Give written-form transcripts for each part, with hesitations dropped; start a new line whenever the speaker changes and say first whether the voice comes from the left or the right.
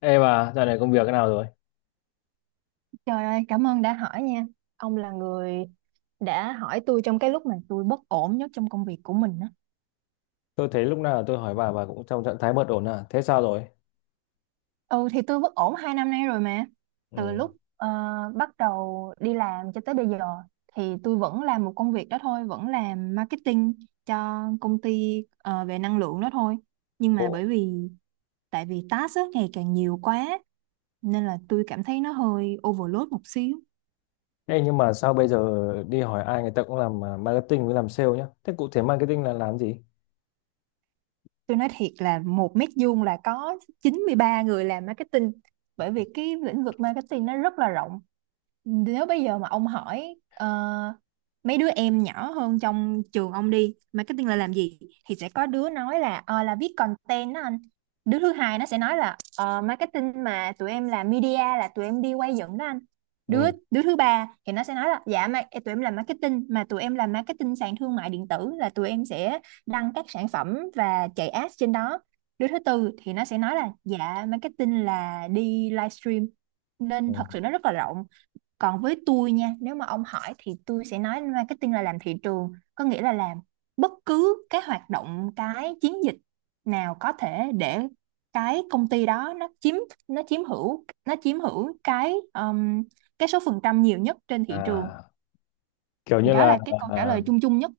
left: Ê bà, dạo này công việc thế nào rồi?
right: Trời ơi, cảm ơn đã hỏi nha. Ông là người đã hỏi tôi trong cái lúc mà tôi bất ổn nhất trong công việc của mình á.
left: Tôi thấy lúc nào tôi hỏi bà cũng trong trạng thái bất ổn à? Thế sao rồi?
right: Ừ thì tôi bất ổn 2 năm nay rồi mà. Từ
left: Ừ.
right: lúc ờ, bắt đầu đi làm cho tới bây giờ thì tôi vẫn làm một công việc đó thôi, vẫn làm marketing cho công ty về năng lượng đó thôi. Nhưng
left: Ồ.
right: mà bởi vì tại vì task á, ngày càng nhiều quá nên là tôi cảm thấy nó hơi overload một xíu.
left: Ê, nhưng mà sao bây giờ đi hỏi ai người ta cũng làm à, marketing với làm sale nhá. Thế cụ thể marketing là làm gì?
right: Tôi nói thiệt là một mét vuông là có 93 người làm marketing, bởi vì cái lĩnh vực marketing nó rất là rộng. Nếu bây giờ mà ông hỏi mấy đứa em nhỏ hơn trong trường ông đi, marketing là làm gì, thì sẽ có đứa nói là là viết content đó anh. Đứa thứ hai nó sẽ nói là marketing mà tụi em làm media là tụi em đi quay dựng đó anh.
left: Ừ.
right: Đứa đứa thứ ba thì nó sẽ nói là dạ mà tụi em làm marketing mà tụi em làm marketing sàn thương mại điện tử, là tụi em sẽ đăng các sản phẩm và chạy ads trên đó. Đứa thứ tư thì nó sẽ nói là dạ marketing là đi livestream,
left: Ừ.
right: nên thật sự nó rất là rộng. Còn với tôi nha, nếu mà ông hỏi thì tôi sẽ nói marketing là làm thị trường, có nghĩa là làm bất cứ cái hoạt động, cái chiến dịch nào có thể để cái công ty đó nó chiếm hữu cái số phần trăm nhiều nhất trên thị trường.
left: À, kiểu
right: Thì
left: như
right: đó
left: là
right: là cái câu trả lời chung chung nhất.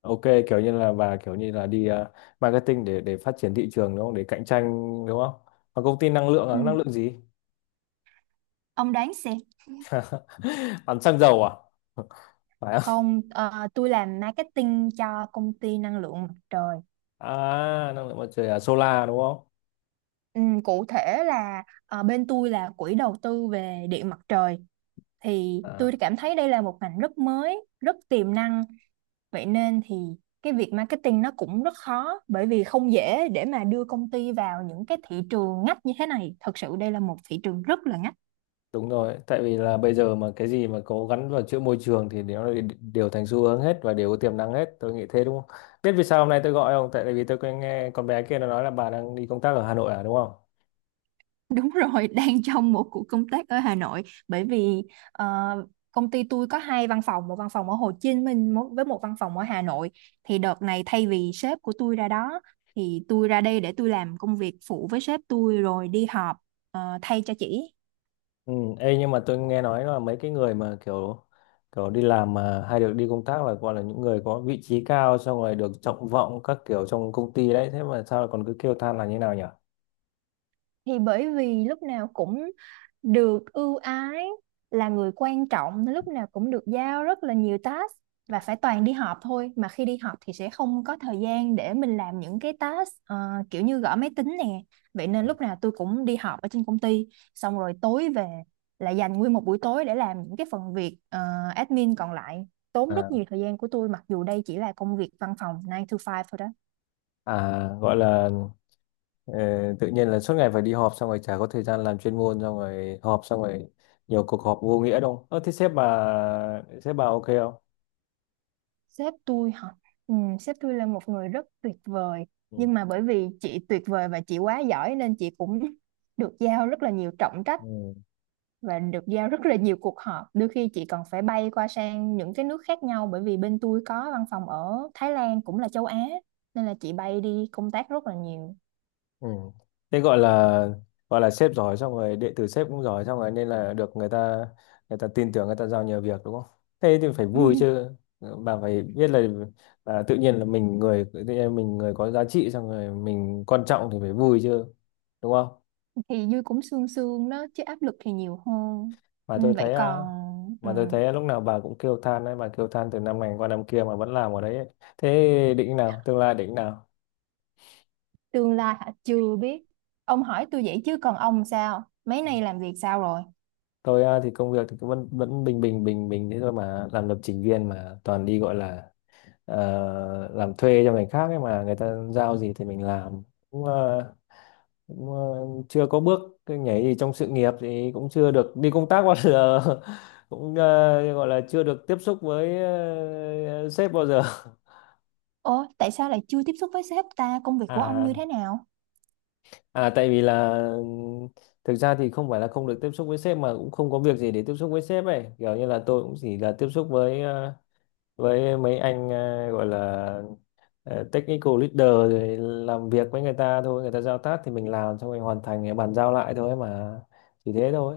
left: ok, kiểu như là bà kiểu như là đi à, marketing để phát triển thị trường đúng không? Để cạnh tranh đúng không? Và công ty năng lượng à?
right: Ừ.
left: Năng lượng gì?
right: Ông đoán xem.
left: Bán xăng dầu à? Phải không?
right: Không, tôi làm marketing cho công ty năng lượng mặt trời.
left: À, năng lượng mặt trời à? Solar đúng không?
right: Ừ, cụ thể là bên tôi là quỹ đầu tư về điện mặt trời. Thì tôi
left: À.
right: cảm thấy đây là một ngành rất mới, rất tiềm năng. Vậy nên thì cái việc marketing nó cũng rất khó, bởi vì không dễ để mà đưa công ty vào những cái thị trường ngách như thế này. Thật sự đây là một thị trường rất là ngách.
left: Đúng rồi, tại vì là bây giờ mà cái gì mà có gắn vào chữ môi trường thì nó lại đều thành xu hướng hết và đều có tiềm năng hết, tôi nghĩ thế đúng không? Biết vì sao hôm nay tôi gọi không? Tại vì tôi có nghe con bé kia nó nói là bà đang đi công tác ở Hà Nội à đúng không?
right: Đúng rồi, đang trong một cuộc công tác ở Hà Nội bởi vì ờ, công ty tôi có hai văn phòng, một văn phòng ở Hồ Chí Minh với một văn phòng ở Hà Nội. Thì đợt này thay vì sếp của tôi ra đó thì tôi ra đây để tôi làm công việc phụ với sếp tôi rồi đi họp thay cho chị.
left: Ừ, ê, nhưng mà tôi nghe nói là mấy cái người mà kiểu kiểu đi làm mà hay được đi công tác là gọi là những người có vị trí cao xong rồi được trọng vọng các kiểu trong công ty đấy, thế mà sao lại còn cứ kêu than là như nào nhỉ?
right: Thì bởi vì lúc nào cũng được ưu ái, là người quan trọng, lúc nào cũng được giao rất là nhiều task, và phải toàn đi họp thôi, mà khi đi họp thì sẽ không có thời gian để mình làm những cái task kiểu như gõ máy tính nè. Vậy nên lúc nào tôi cũng đi họp ở trên công ty, xong rồi tối về là dành nguyên một buổi tối để làm những cái phần việc admin còn lại, tốn
left: À.
right: rất nhiều thời gian của tôi, mặc dù đây chỉ là công việc văn phòng nine to five thôi đó.
left: À gọi là, ờ, tự nhiên là suốt ngày phải đi họp xong rồi chả có thời gian làm chuyên môn xong rồi họp xong rồi nhiều cuộc họp vô nghĩa đâu. Ơ thế sếp bà ok không?
right: Sếp tôi hả? Ừ, sếp tôi là một người rất tuyệt vời.
left: Ừ.
right: Nhưng mà bởi vì chị tuyệt vời và chị quá giỏi nên chị cũng được giao rất là nhiều trọng trách
left: Ừ.
right: và được giao rất là nhiều cuộc họp. Đôi khi chị còn phải bay qua sang những cái nước khác nhau, bởi vì bên tôi có văn phòng ở Thái Lan, cũng là châu Á, nên là chị bay đi công tác rất là nhiều.
left: Ừ. Thế gọi là sếp giỏi xong rồi đệ tử sếp cũng giỏi xong rồi nên là được người ta tin tưởng người ta giao nhiều việc đúng không? Thế thì phải vui chứ. Bà phải biết là tự nhiên là mình người tự nhiên mình người có giá trị xong rồi mình quan trọng thì phải vui chứ. Đúng không?
right: Thì vui cũng sương sương đó chứ áp lực thì nhiều hơn.
left: mà
right: Ừ,
left: tôi
right: vậy
left: thấy à,
right: còn ừ.
left: mà tôi thấy lúc nào bà cũng kêu than đấy bà kêu than từ năm này qua năm kia mà vẫn làm ở đấy ấy. Thế định nào tương lai định nào?
right: Tương lai hả? Chưa biết. Ông hỏi tôi vậy chứ còn ông sao? Mấy nay làm việc sao rồi?
left: Tôi à, thì công việc thì cứ vẫn vẫn bình bình thế thôi mà làm lập trình viên mà toàn đi gọi là làm thuê cho người khác ấy mà người ta giao gì thì mình làm cũng, chưa có bước cái nhảy gì trong sự nghiệp thì cũng chưa được đi công tác bao giờ cũng gọi là chưa được tiếp xúc với ờ, sếp bao giờ
right: Ồ, tại sao lại chưa tiếp xúc với sếp ta? Công việc của ông như
left: à
right: thế nào?
left: À tại vì là thực ra thì không phải là không được tiếp xúc với sếp mà cũng không có việc gì để tiếp xúc với sếp ấy. Kiểu như là tôi cũng chỉ là tiếp xúc với với mấy anh gọi là technical leader rồi làm việc với người ta thôi, người ta giao task thì mình làm xong mình hoàn thành bàn giao lại thôi mà. Chỉ thế thôi.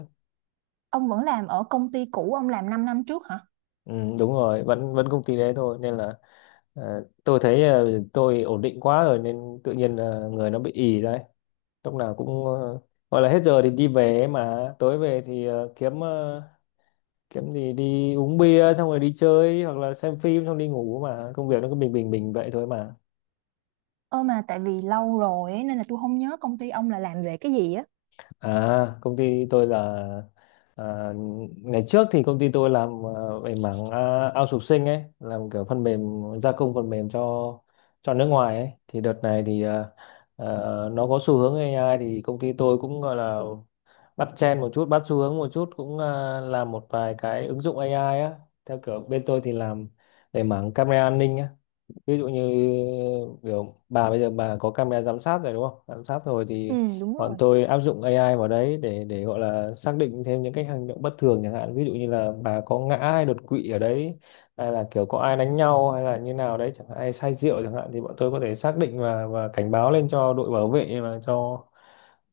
right: Ông vẫn làm ở công ty cũ ông làm 5 năm trước hả?
left: Ừ, đúng rồi, vẫn vẫn công ty đấy thôi nên là tôi thấy tôi ổn định quá rồi nên tự nhiên là người nó bị ì đấy. Lúc nào cũng gọi là hết giờ thì đi về ấy mà tối về thì kiếm kiếm gì đi uống bia xong rồi đi chơi hoặc là xem phim xong đi ngủ mà công việc nó cứ bình bình bình vậy thôi mà.
right: Ơ mà tại vì lâu rồi ấy, nên là tôi không nhớ công ty ông là làm về cái gì á.
left: Công ty tôi là, à, ngày trước thì công ty tôi làm về mảng outsourcing ấy, làm kiểu phần mềm gia công phần mềm cho nước ngoài ấy, thì đợt này thì à, nó có xu hướng AI thì công ty tôi cũng gọi là bắt trend một chút bắt xu hướng một chút cũng làm một vài cái ứng dụng AI á, theo kiểu bên tôi thì làm về mảng camera an ninh á, ví dụ như kiểu bà bây giờ bà có camera giám sát rồi đúng không, giám sát rồi
right: Ừ,
left: thì
right: đúng
left: bọn
right: rồi.
left: tôi áp dụng AI vào đấy để gọi là xác định thêm những cái hành động bất thường chẳng hạn ví dụ như là bà có ngã hay đột quỵ ở đấy hay là kiểu có ai đánh nhau hay là như nào đấy chẳng hạn, ai say rượu chẳng hạn, thì bọn tôi có thể xác định và cảnh báo lên cho đội bảo vệ và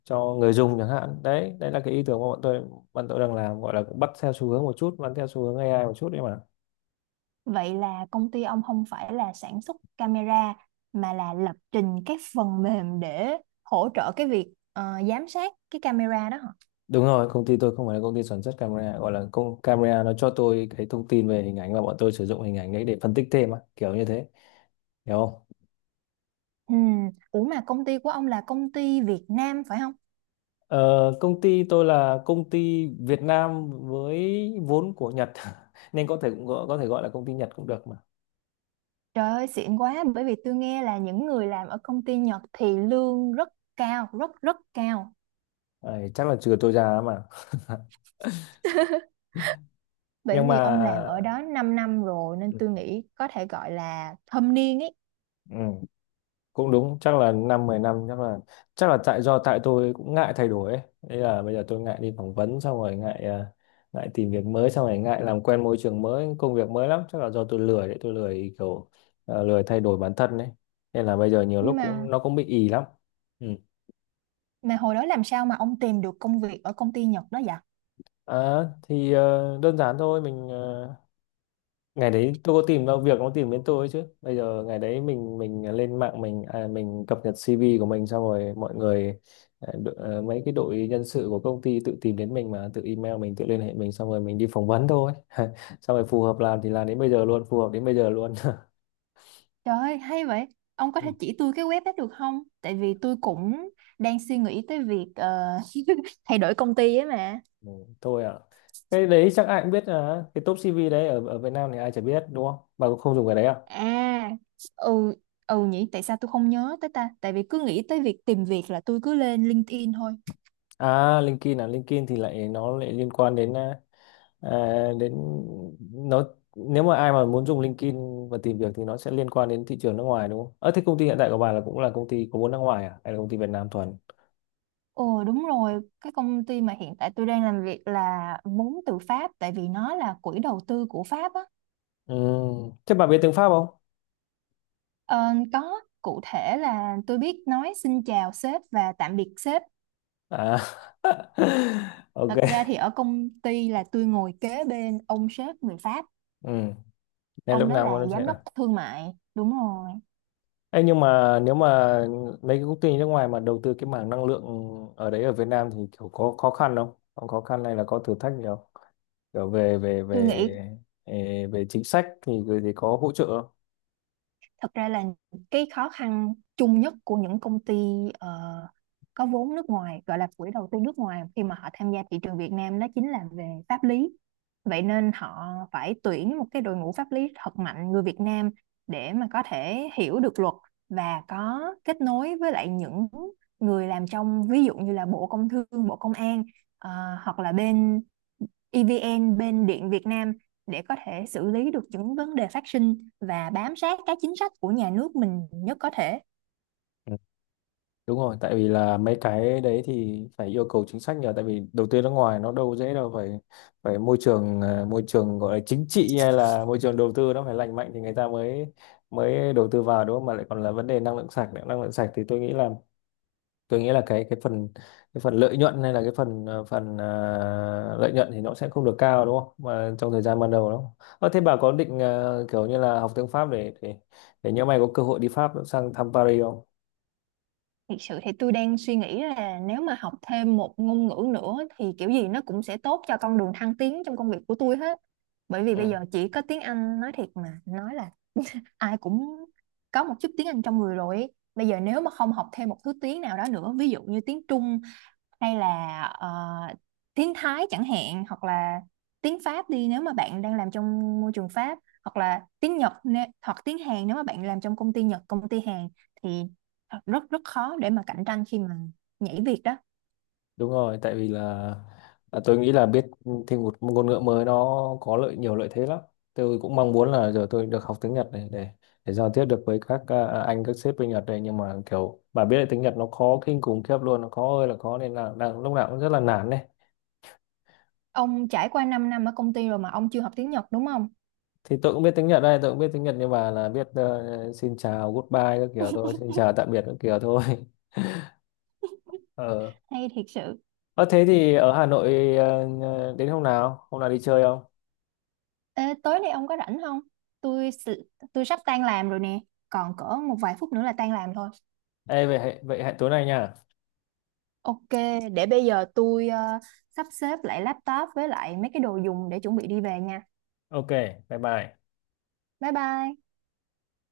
left: cho người dùng chẳng hạn đấy. Đấy là cái ý tưởng mà bọn tôi đang làm, gọi là cũng bắt theo xu hướng một chút bắt theo xu hướng AI một chút đấy mà.
right: Vậy là công ty ông không phải là sản xuất camera, mà là lập trình các phần mềm để hỗ trợ cái việc giám sát cái camera đó hả?
left: Đúng rồi, công ty tôi không phải là công ty sản xuất camera, gọi là công camera nó cho tôi cái thông tin về hình ảnh và bọn tôi sử dụng hình ảnh đấy để phân tích thêm á, kiểu như thế, hiểu không?
right: Ừ, ủa mà công ty của ông là công ty Việt Nam phải không?
left: Ờ, công ty tôi là công ty Việt Nam với vốn của Nhật nên có thể cũng có thể gọi là công ty Nhật cũng được mà.
right: Trời ơi, xịn quá, bởi vì tôi nghe là những người làm ở công ty Nhật thì lương rất cao, rất rất cao.
left: Đấy, chắc là trừ tôi ra mà.
right: Bởi
left: Nhưng
right: vì
left: mà
right: ông làm ở đó 5 năm rồi nên tôi nghĩ có thể gọi là thâm niên ấy.
left: ừ, cũng đúng chắc là năm mười năm chắc là tại do tại tôi cũng ngại thay đổi ấy. Thế là bây giờ tôi ngại đi phỏng vấn xong rồi ngại ngại tìm việc mới xong rồi ngại làm quen môi trường mới công việc mới lắm, chắc là do tôi lười đấy, tôi lười kiểu lười thay đổi bản thân đấy nên là bây giờ nhiều lúc
right: Nhưng mà
left: cũng nó cũng bị ì lắm. Ừ.
right: mà hồi đó làm sao mà ông tìm được công việc ở công ty Nhật đó vậy?
left: Thì đơn giản thôi, mình ngày đấy tôi có tìm đâu việc nó tìm đến tôi ấy chứ, bây giờ ngày đấy mình lên mạng mình mình cập nhật CV của mình xong rồi mọi người mấy cái đội nhân sự của công ty tự tìm đến mình mà tự email mình tự liên hệ mình xong rồi mình đi phỏng vấn thôi xong rồi phù hợp làm thì làm đến bây giờ luôn, phù hợp đến bây giờ luôn
right: Trời ơi, hay vậy. Ông có thể
left: Ừ,
right: chỉ tôi cái web đó được không? Tại vì tôi cũng đang suy nghĩ tới việc thay đổi công ty ấy mà.
left: ừ, thôi ạ, cái đấy chắc ai cũng biết, à, cái top CV đấy ở ở Việt Nam thì ai chả biết đúng không, bà cũng không dùng cái đấy à?
right: À, ừ, ừ nhỉ, tại sao tôi không nhớ tới ta? Tại vì cứ nghĩ tới việc tìm việc là tôi cứ lên LinkedIn thôi.
left: LinkedIn, à, LinkedIn thì lại nó lại liên quan đến À, đến nó, nếu mà ai mà muốn dùng LinkedIn và tìm việc thì nó sẽ liên quan đến thị trường nước ngoài đúng không? Ờ thế công ty hiện tại của bà là cũng là công ty có vốn nước ngoài à hay là công ty Việt Nam thuần?
right: Ồ đúng rồi, cái công ty mà hiện tại tôi đang làm việc là vốn từ Pháp, tại vì nó là quỹ đầu tư của Pháp á.
left: Ừ. Thế bà biết tiếng Pháp không?
right: Ờ, có, cụ thể là tôi biết nói xin chào sếp và tạm biệt sếp.
left: À. Ok.
right: Thật ra thì ở công ty là tôi ngồi kế bên ông sếp người Pháp,
left: Ừ. Nên
right: ông
left: lúc
right: đó
left: nào mà
right: là
left: nó sẽ
right: giám đốc
left: là.
right: thương mại. Đúng rồi.
left: Ê, nhưng mà nếu mà mấy cái công ty nước ngoài mà đầu tư cái mảng năng lượng ở đấy ở Việt Nam thì kiểu có khó khăn không? Có khó khăn hay là có thử thách gì không? Kiểu về về
right: Tôi
left: về
right: nghĩ
left: về, về chính sách thì có hỗ trợ không?
right: thật ra là cái khó khăn chung nhất của những công ty ờ, có vốn nước ngoài, gọi là quỹ đầu tư nước ngoài khi mà họ tham gia thị trường Việt Nam, đó chính là về pháp lý. Vậy nên họ phải tuyển một cái đội ngũ pháp lý thật mạnh người Việt Nam để mà có thể hiểu được luật và có kết nối với lại những người làm trong, ví dụ như là Bộ Công Thương, Bộ Công an, ờ, hoặc là bên EVN, bên Điện Việt Nam, để có thể xử lý được những vấn đề phát sinh và bám sát các chính sách của nhà nước mình nhất có thể.
left: Đúng rồi, tại vì là mấy cái đấy thì phải yêu cầu chính sách nhờ, tại vì đầu tư nước ngoài nó đâu dễ đâu, phải phải môi trường môi trường gọi là chính trị hay là môi trường đầu tư nó phải lành mạnh thì người ta mới mới đầu tư vào đúng không? Mà lại còn là vấn đề năng lượng sạch nữa, năng lượng sạch thì tôi nghĩ là cái phần lợi nhuận hay là cái phần phần lợi nhuận thì nó sẽ không được cao đúng không? Mà trong thời gian ban đầu đó. Ờ, thế bà có định kiểu như là học tiếng Pháp để nhỡ mày có cơ hội đi Pháp sang thăm Paris không?
right: Thực sự thì tôi đang suy nghĩ là nếu mà học thêm một ngôn ngữ nữa thì kiểu gì nó cũng sẽ tốt cho con đường thăng tiến trong công việc của tôi hết. Bởi vì
left: Ừ.
right: bây giờ chỉ có tiếng Anh, nói thiệt mà nói là ai cũng có một chút tiếng Anh trong người rồi. Bây giờ nếu mà không học thêm một thứ tiếng nào đó nữa, ví dụ như tiếng Trung, hay là tiếng Thái chẳng hạn, hoặc là tiếng Pháp đi, nếu mà bạn đang làm trong môi trường Pháp, hoặc là tiếng Nhật nè- hoặc tiếng Hàn nếu mà bạn làm trong công ty Nhật, công ty Hàn, thì rất rất khó để mà cạnh tranh khi mà nhảy việc đó.
left: Đúng rồi, tại vì là tôi nghĩ là biết thêm một ngôn ngữ mới nó có lợi, nhiều lợi thế lắm. Tôi cũng mong muốn là giờ tôi được học tiếng Nhật này để giao tiếp được với các anh các sếp bên Nhật này nhưng mà kiểu bà biết là tiếng Nhật nó khó kinh khủng khiếp luôn, nó khó ơi là khó nên là đang lúc nào cũng rất là nản này.
right: Ông trải qua 5 năm ở công ty rồi mà ông chưa học tiếng Nhật đúng không?
left: Thì tôi cũng biết tiếng Nhật đây, tôi cũng biết tiếng Nhật nhưng mà là biết xin chào, goodbye các kiểu thôi, xin chào tạm biệt các kiểu thôi. Ờ.
right: Hay thiệt sự.
left: Ờ thế thì ở Hà Nội đến hôm nào? Hôm nào đi chơi không?
right: Ê, tối nay ông có rảnh không? tôi s- tôi sắp tan làm rồi nè, còn cỡ một vài phút nữa là tan làm thôi.
left: Ê vậy hẹn tối nay nha.
right: Ok, để bây giờ tôi sắp xếp lại laptop với lại mấy cái đồ dùng để chuẩn bị đi về nha.
left: Ok, bye bye.
right: Bye bye.